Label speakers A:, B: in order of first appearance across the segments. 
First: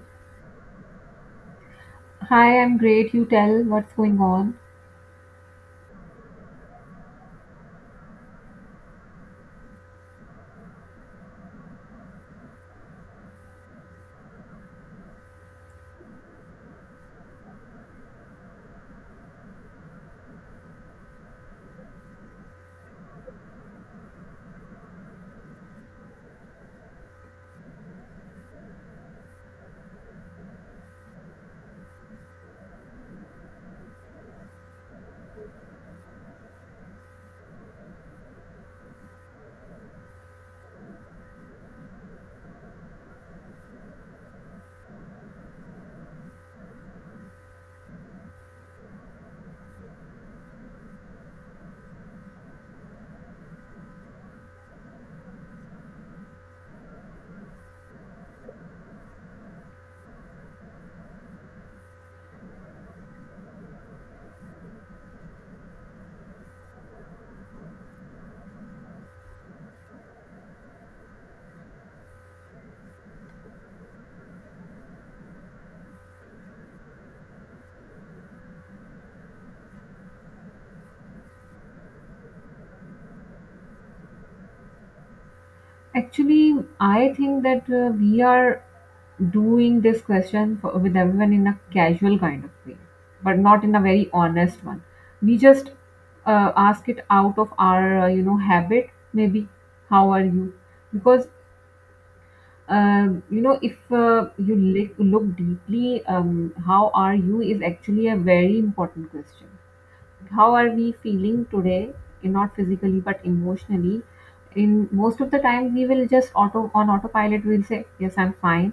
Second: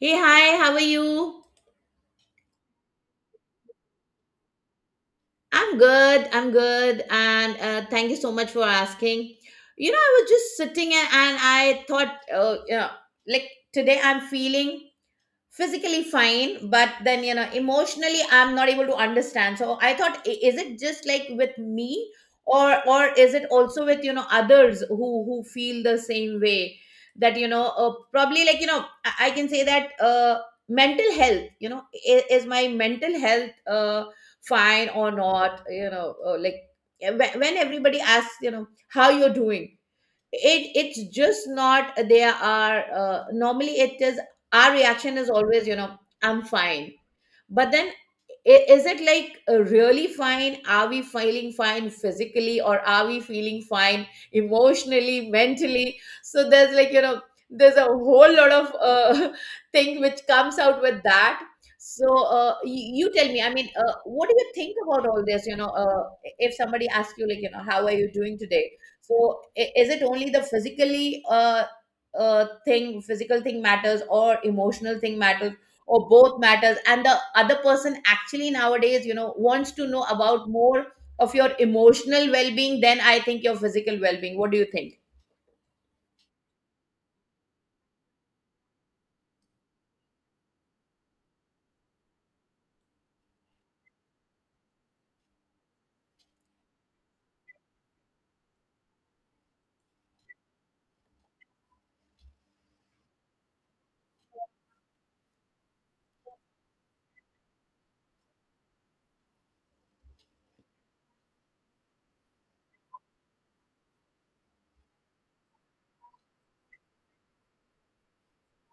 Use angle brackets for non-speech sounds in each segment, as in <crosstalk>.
A: Hey, hi, how are you?
B: Hi, I'm great. You tell what's going on.
A: I'm good, and thank you so much for asking. You know, I was just sitting and I thought, you know, like today I'm feeling physically fine, but then you know emotionally I'm not able to understand. So I thought, is it just like with me, or is it also with you know others who feel the same way? That you know probably like you know I can say that mental health you know is my mental health fine or not, you know, like yeah, when everybody asks you know how you're doing, it's just not, there are normally it is, our reaction is always you know I'm fine. But then, is it like really fine? Are we feeling fine physically, or are we feeling fine emotionally, mentally? So there's like, you know, there's a whole lot of <laughs> thing which comes out with that. So you tell me, I mean, what do you think about all this? You know, if somebody asks you, like, you know, how are you doing today? So, is it only the physically, physical thing matters, or emotional thing matters? Or both matters, and the other person actually nowadays you know wants to know about more of your emotional well-being than I think your physical well-being? What do you think?
B: Actually, I think that we are doing this question for, with everyone in a casual kind of way, but not in a very honest one. We just ask it out of our, habit. Maybe, how are you? Because, if you look deeply, how are you is actually a very important question. How are we feeling today, and not physically but emotionally? In most of the time, we will just auto on autopilot we'll say, yes, I'm fine.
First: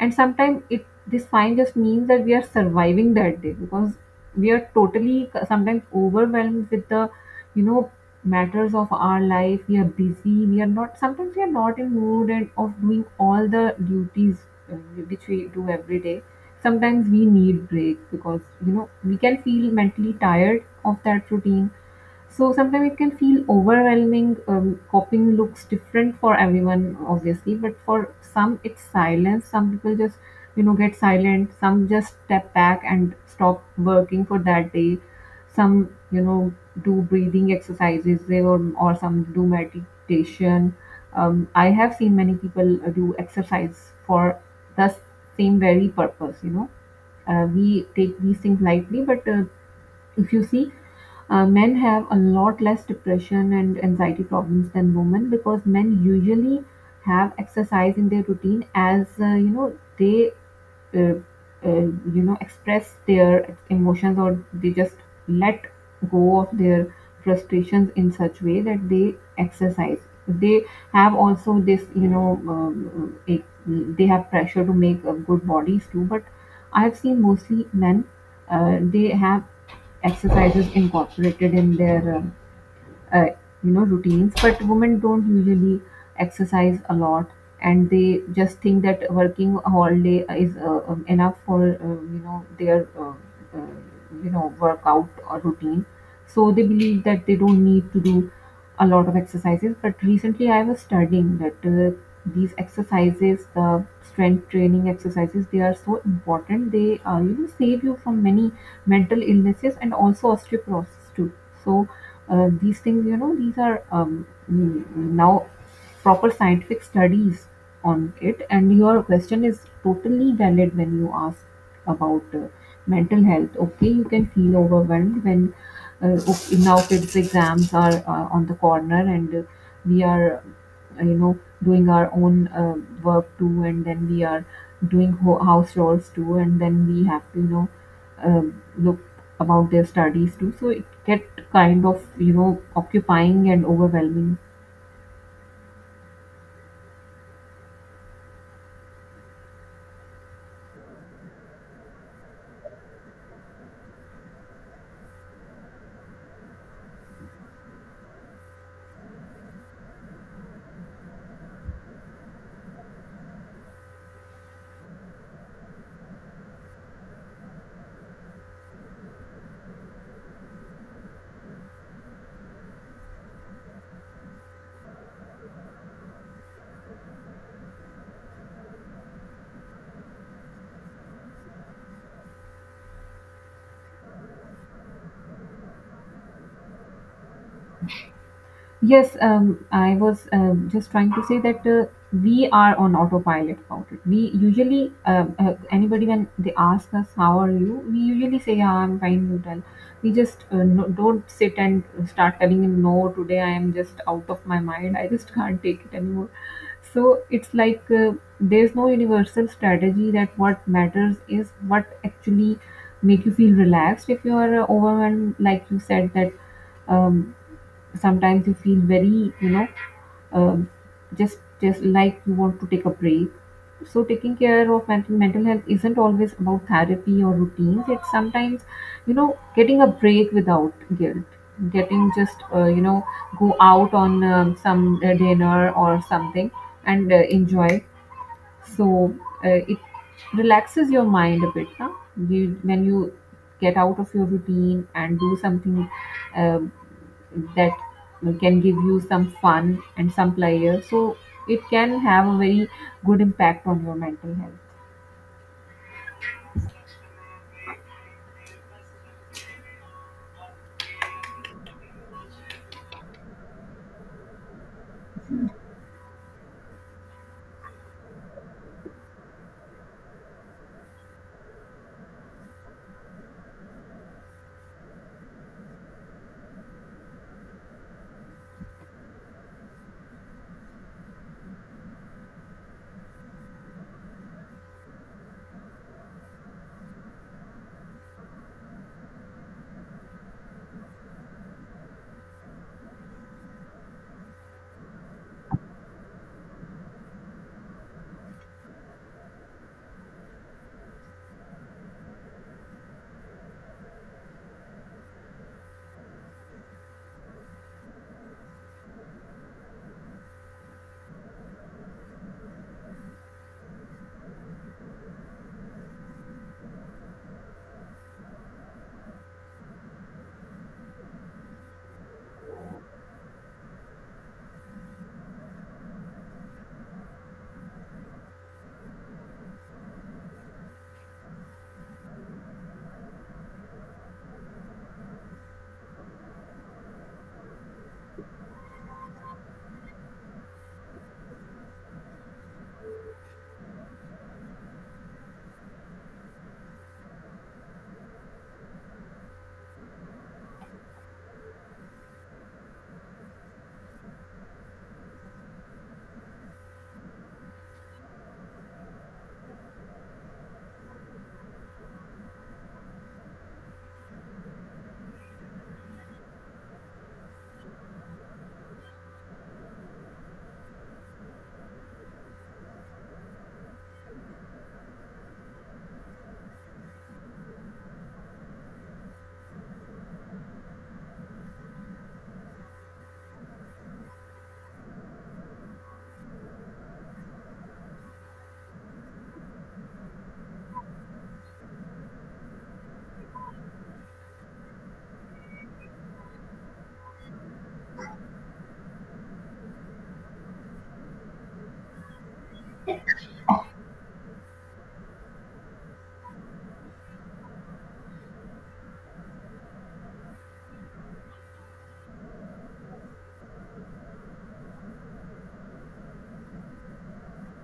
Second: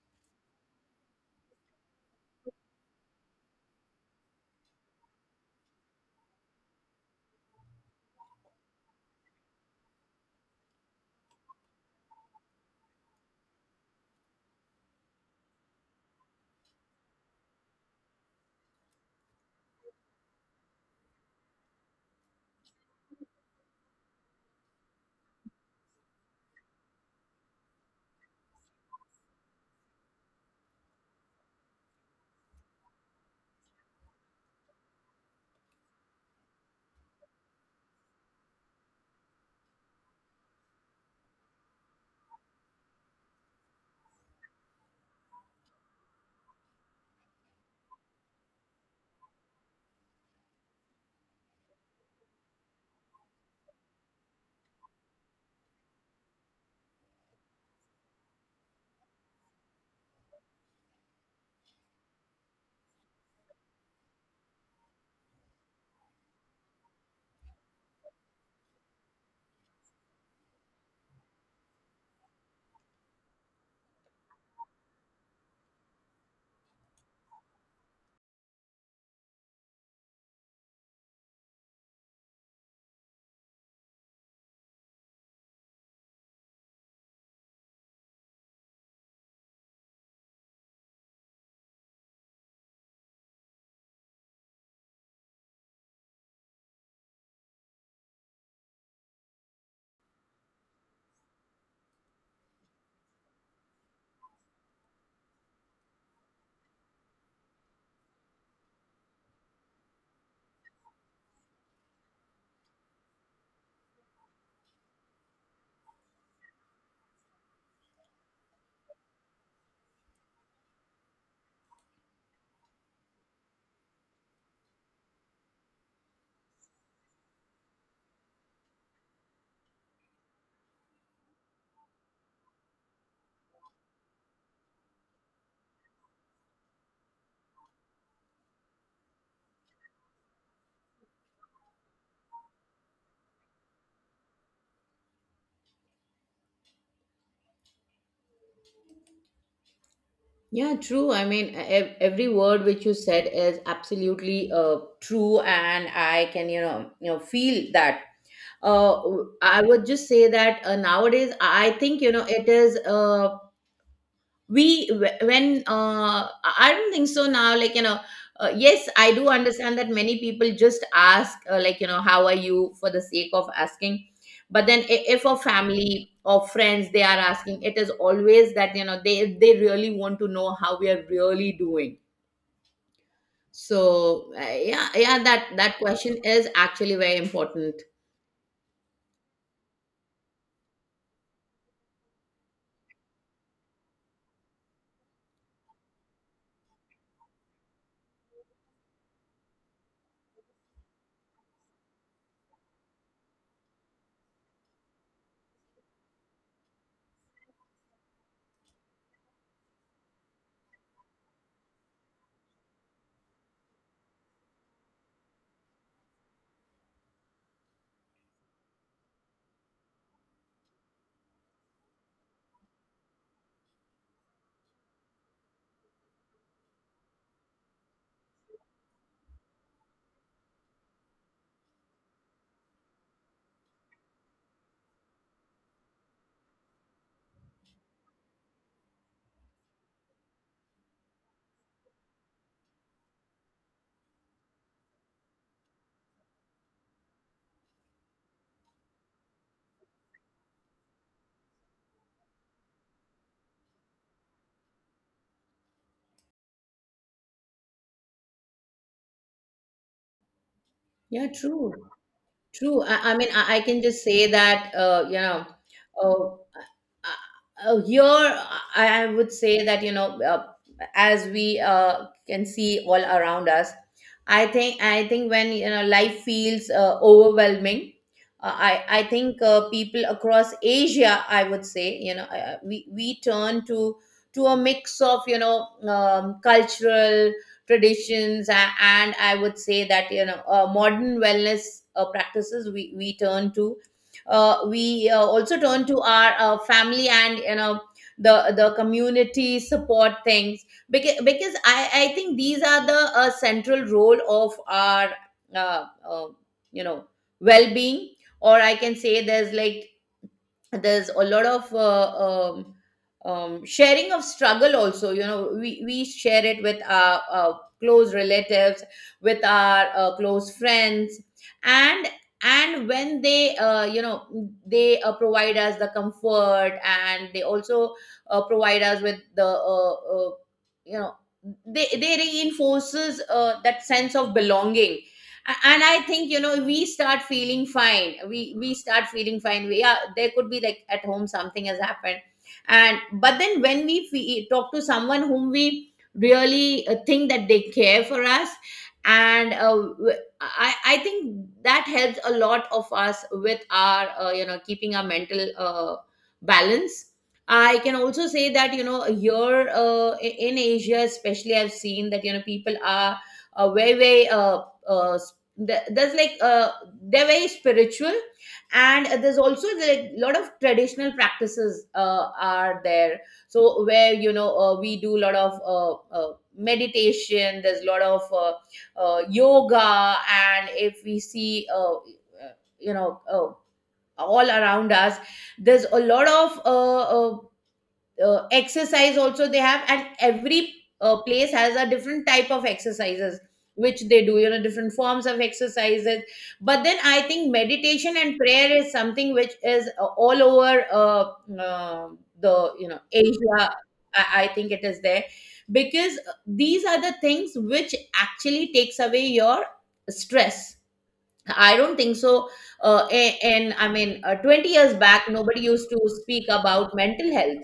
B: And sometimes it this fine just means that we are surviving that day, because we are totally sometimes overwhelmed with the you know matters of our life. We are busy, we are not in mood and of doing all the duties, uh, which we do every day. Sometimes we need break, because we can feel mentally tired of that routine. So sometimes it can feel overwhelming. Coping looks different for everyone, obviously, but for some it's silence. Some people just, get silent. Some just step back and stop working for that day. Some, do breathing exercises, or some do meditation. I have seen many people do exercise for the same very purpose. We take these things lightly, but if you see, men have a lot less depression and anxiety problems than women, because men usually have exercise in their routine, as they uh, uh, express their emotions, or they just let go of their frustrations in such way that they exercise. They have also this, they have pressure to make good bodies too. But I have seen mostly men, they have exercises incorporated in their uh, routines. But women don't usually exercise a lot, and they just think that working all day is enough for their uh, workout or routine. So they believe that they don't need to do a lot of exercises. But recently I was studying that, these exercises, the strength training exercises, they are so important. They save you from many mental illnesses, and also osteoporosis too. So these things, these are now proper scientific studies on it. And your question is totally valid when you ask about mental health. Okay, you can feel overwhelmed when, okay, now kids exams are on the corner, and we are uh, you know doing our own work too. And then we are doing house chores too. And then we have to, look about their studies too. So it get kind of, occupying and overwhelming.
A: Yeah, true. I mean, every word which you said is absolutely uh, true, and I can, you know, feel that. Uh, I would just say that nowadays, I think you know it is. We wh- when I don't think so now, like you know, yes, I do understand that many people just ask like you know how are you, for the sake of asking. But then, if a family or friends they are asking, it is always that you know they really want to know how we are really doing. So yeah, that question is actually very important.
B: Yes, I was just trying to say that we are on autopilot about it. We usually, anybody when they ask us how are you, we usually say, yeah, I'm fine, you tell. We just, no, don't sit and start telling him, no, today I am just out of my mind, I just can't take it anymore. So it's like, there's no universal strategy, that what matters is what actually make you feel relaxed if you are overwhelmed, like you said that, um, sometimes you feel very, um, just like you want to take a break. So taking care of mental health isn't always about therapy or routines. It's sometimes, getting a break without guilt, getting just, go out on some dinner or something, and enjoy. So it relaxes your mind a bit. Now when you get out of your routine and do something um that can give you some fun and some pleasure, so it can have a very good impact on your mental health.
A: Yeah, true, true. I mean I can just say that you know, uh, here I would say that you know, uh, as we uh, can see all around us, I think when you know life feels overwhelming, uh, I I think people across Asia, I would say you know, we turn to a mix of you know, cultural traditions, and I would say that you know modern wellness practices, we turn to, we also turn to our family, and you know the community support things. Because I think these are the central role of our uh, uh, you know well-being. Or I can say there's like, there's a lot of sharing of struggle also, you know, we share it with our, close relatives, with our close friends. and and when they you know, they provide us the comfort, and they also provide us with the uh, you know, they reinforces that sense of belonging. And I think you know we start feeling fine, we start feeling fine. We are, there could be like at home something has happened, and but then when we talk to someone whom we really think that they care for us, and I think that helps a lot of us with our you know keeping our mental balance. I can also say that you know here in Asia especially, I've seen that you know people are uh, very very uh, uh, there's like they're very spiritual. And there's also a lot of traditional practices are there. So where you know we do a lot of meditation, there's a lot of yoga. And if we see you know all around us, there's a lot of exercise also they have. And every place has a different type of exercises which they do, you know, different forms of exercises. But then I think meditation and prayer is something which is all over uh, the you know Asia, I think it is there. Because these are the things which actually takes away your stress. I don't think so. And I mean 20 years back nobody used to speak about mental health.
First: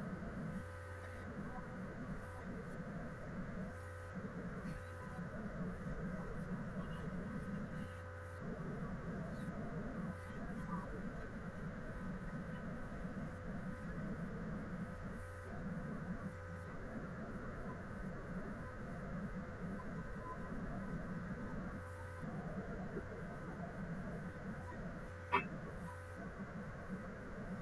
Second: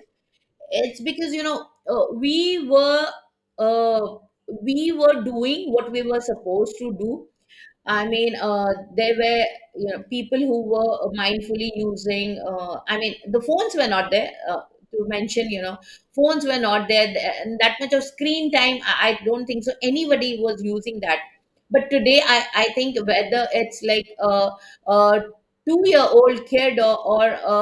A: It's because you know uh, we were doing what we were supposed to do. I mean, there were you know people who were mindfully using. I mean, the phones were not there. To mention, you know, phones were not there, and that much of screen time. I don't think so. Anybody was using that. But today, I think whether it's like a 2 year old kid, or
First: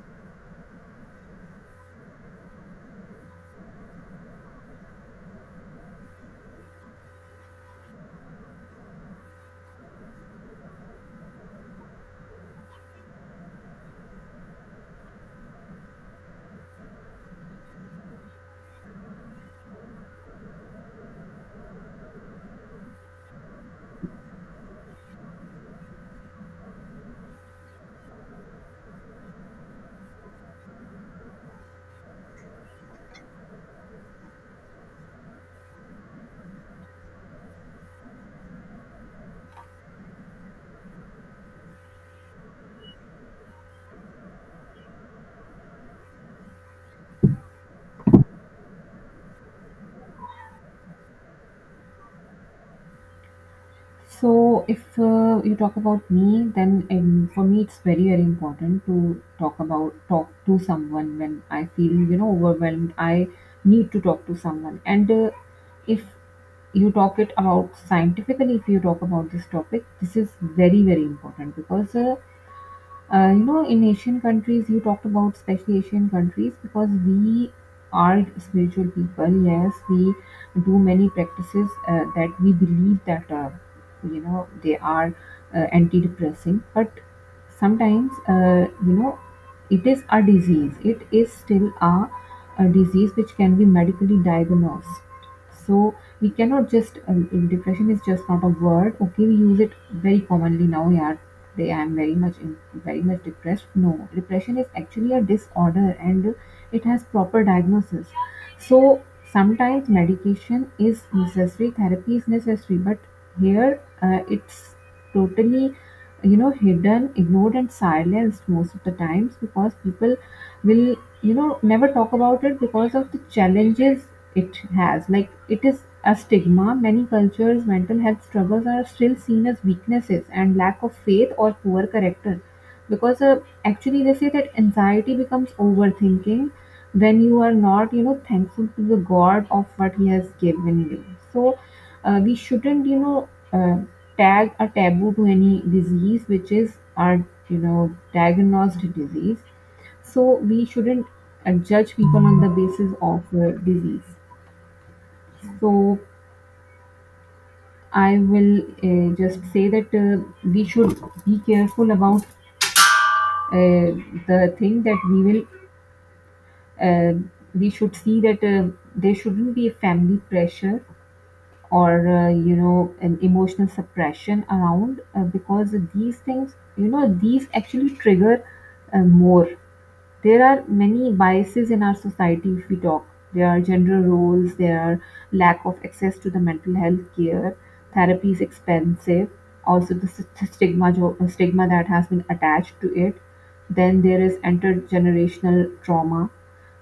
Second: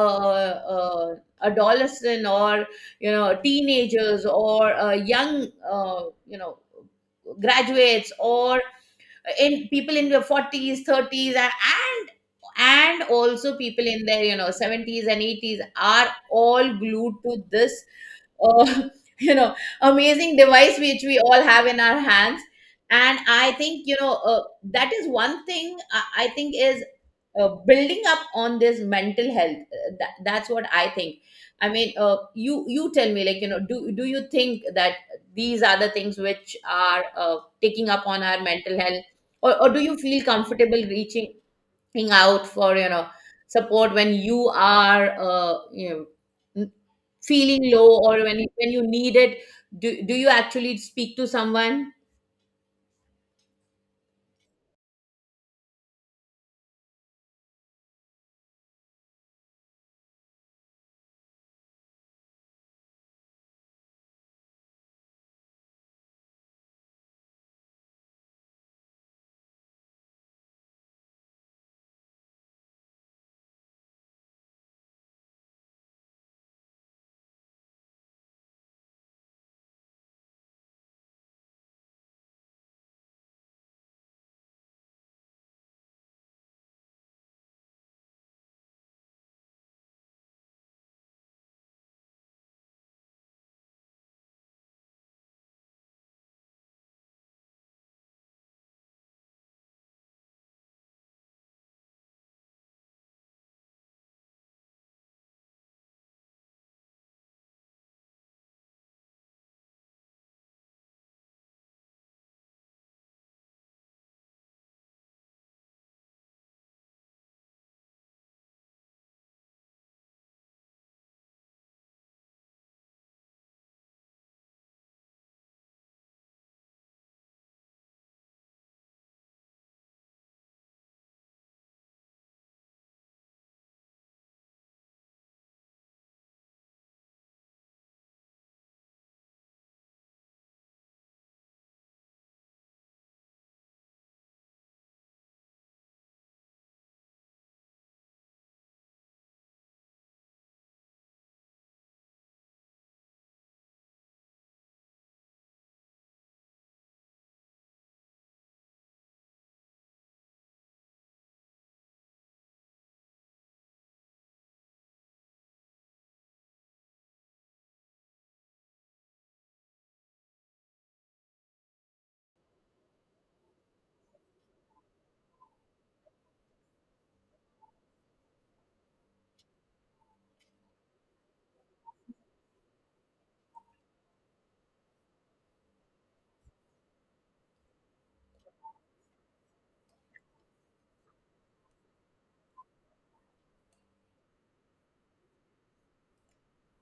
A: a adolescent, or you know teenagers, or young you know graduates, or in people in their 40s, 30s, and also people in their you know 70s and 80s are all glued to this uh, <laughs> you know amazing device which we all have in our hands. And I think you know that is one thing I think is building up on this mental health, that's what I think. I mean, you tell me, like you know, do you think that these are the things which are taking up on our mental health? Or do you feel comfortable reaching out for you know support when you are you know, n- feeling low, or when you need it? Do, do you actually speak to someone?
B: So, if you talk about me, then for me it's very, very important to talk to someone when I feel, overwhelmed. I need to talk to someone. And if you talk it about scientifically, if you talk about this topic, this is very, very important, because in Asian countries, you talked about especially Asian countries, because we are spiritual people. Yes, we do many practices, that we believe that, they are antidepressant. But sometimes, it is a disease. It is still a disease which can be medically diagnosed. So we cannot just, if depression is just not a word. Okay, we use it very commonly now. Yeah, they I am very very much depressed. No, depression is actually a disorder and it has proper diagnosis. So sometimes medication is necessary, therapy is necessary, but here, it's totally, hidden, ignored and silenced most of the times, because people will, never talk about it because of the challenges it has. Like, it is a stigma. Many cultures mental health struggles are still seen as weaknesses and lack of faith or poor character, because, actually they say that anxiety becomes overthinking when you are not, thankful to the god of what he has given you. So, we shouldn't, uh, tag a taboo to any disease which is our, diagnosed disease. So we shouldn't judge people on the basis of disease. So I will just say that, we should be careful about uh, the thing that we will. Uh, we should see that, there shouldn't be a family pressure, or, an emotional suppression around, because these things, these actually trigger more. There are many biases in our society, if we talk. There are gender roles, there are lack of access to the mental health care, therapy is expensive, also the stigma, stigma that has been attached to it. Then there is intergenerational trauma.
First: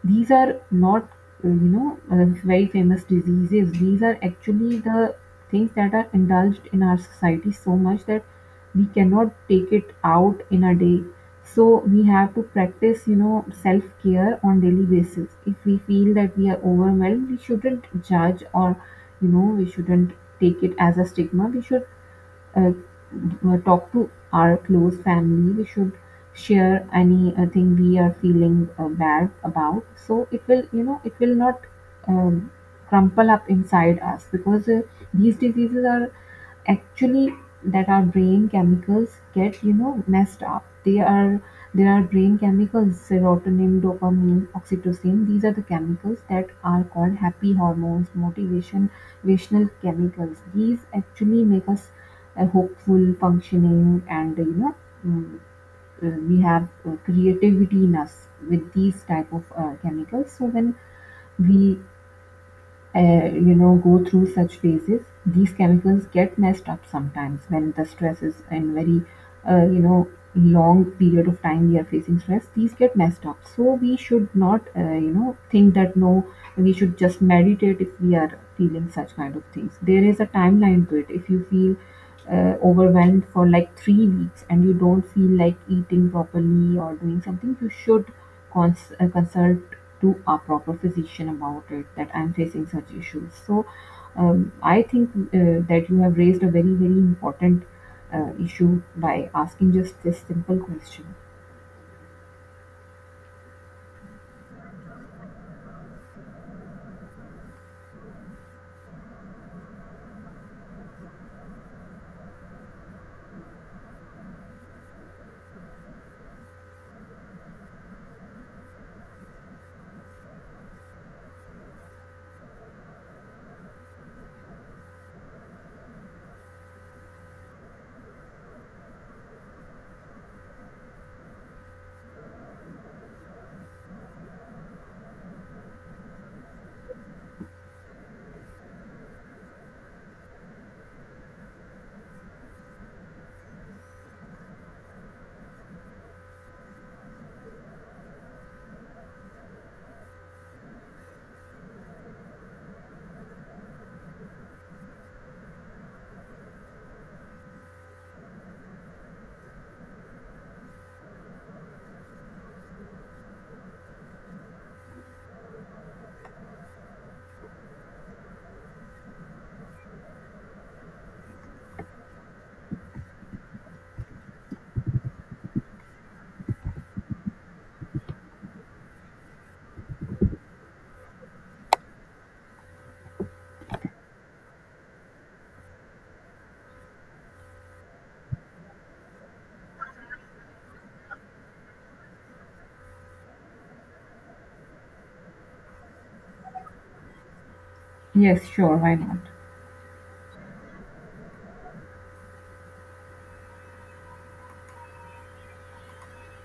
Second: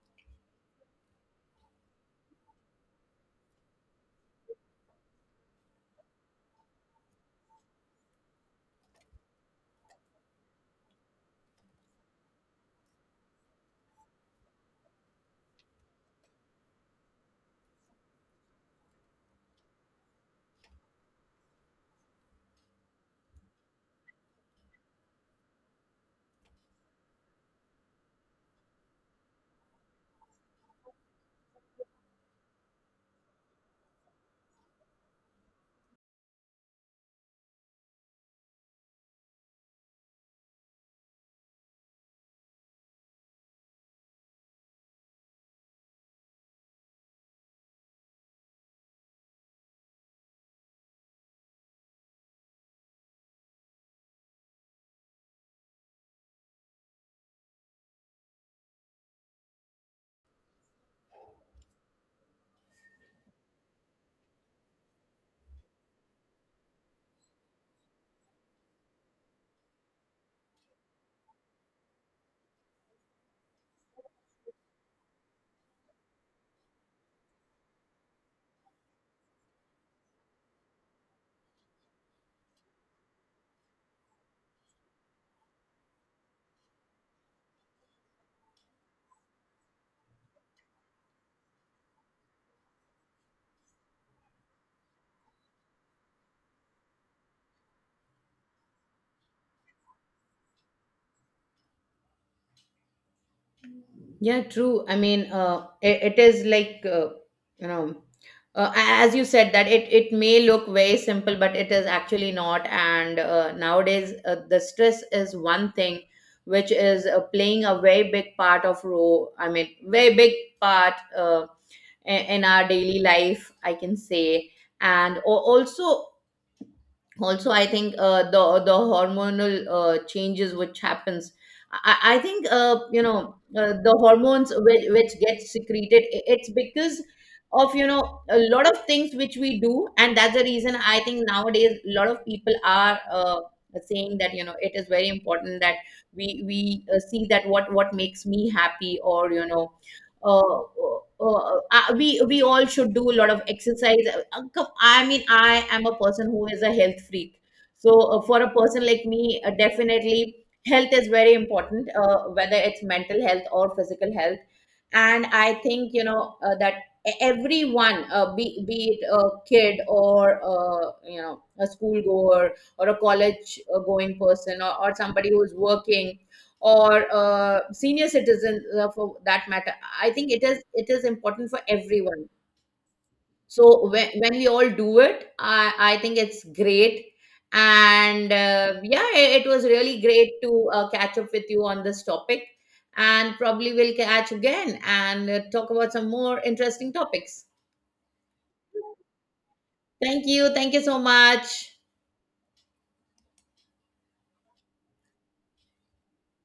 B: These are not, very famous diseases. These are actually the things that are indulged in our society so much that we cannot take it out in a day. So we have to practice, self care on daily basis. If we feel that we are overwhelmed, we shouldn't judge, or, we shouldn't take it as a stigma. We should, uh, talk to our close family. We should share any thing we are feeling bad about. So it will not um, crumple up inside us, because, these diseases are actually that our brain chemicals get, messed up. They are There are brain chemicals, serotonin, dopamine, oxytocin. These are the chemicals that are called happy hormones, motivational chemicals. These actually make us hopeful, functioning, and, mm, we have creativity in us with these type of chemicals. So when we, go through such phases, these chemicals get messed up. Sometimes when the stress is in very, uh, you know long period of time we are facing stress, these get messed up. So we should not, think that no, we should just meditate if we are feeling such kind of things. There is a timeline to it. If you feel overwhelmed for like 3 weeks, and you don't feel like eating properly or doing something, you should consult to a proper physician about it, that I'm facing such issues. So, I think, that you have raised a very, very important issue by asking just this simple question.
A: Yeah, true. I mean, it, it is like you know, as you said that it may look very simple, but it is actually not. And nowadays, the stress is one thing which is playing a very big part of role. I mean, very big part in our daily life, I can say. And also, also I think the hormonal changes which happens, I think you know the hormones which get secreted, it's because of you know a lot of things which we do. And that's the reason I think nowadays a lot of people are saying that you know it is very important that we see that what makes me happy, or you know we all should do a lot of exercise. I mean, I am a person who is a health freak. So for a person like me, definitely health is very important, whether it's mental health or physical health. And I think you know that everyone, be it a kid, or you know a school goer, or a college going person, or somebody who's working, or senior citizens for that matter, I think it is, it is important for everyone. So when we all do it, I think it's great. And yeah, it was really great to catch up with you on this topic. And probably we'll catch again and talk about some more interesting topics.
B: Yes, sure, why not?
A: Thank you. Thank you so much.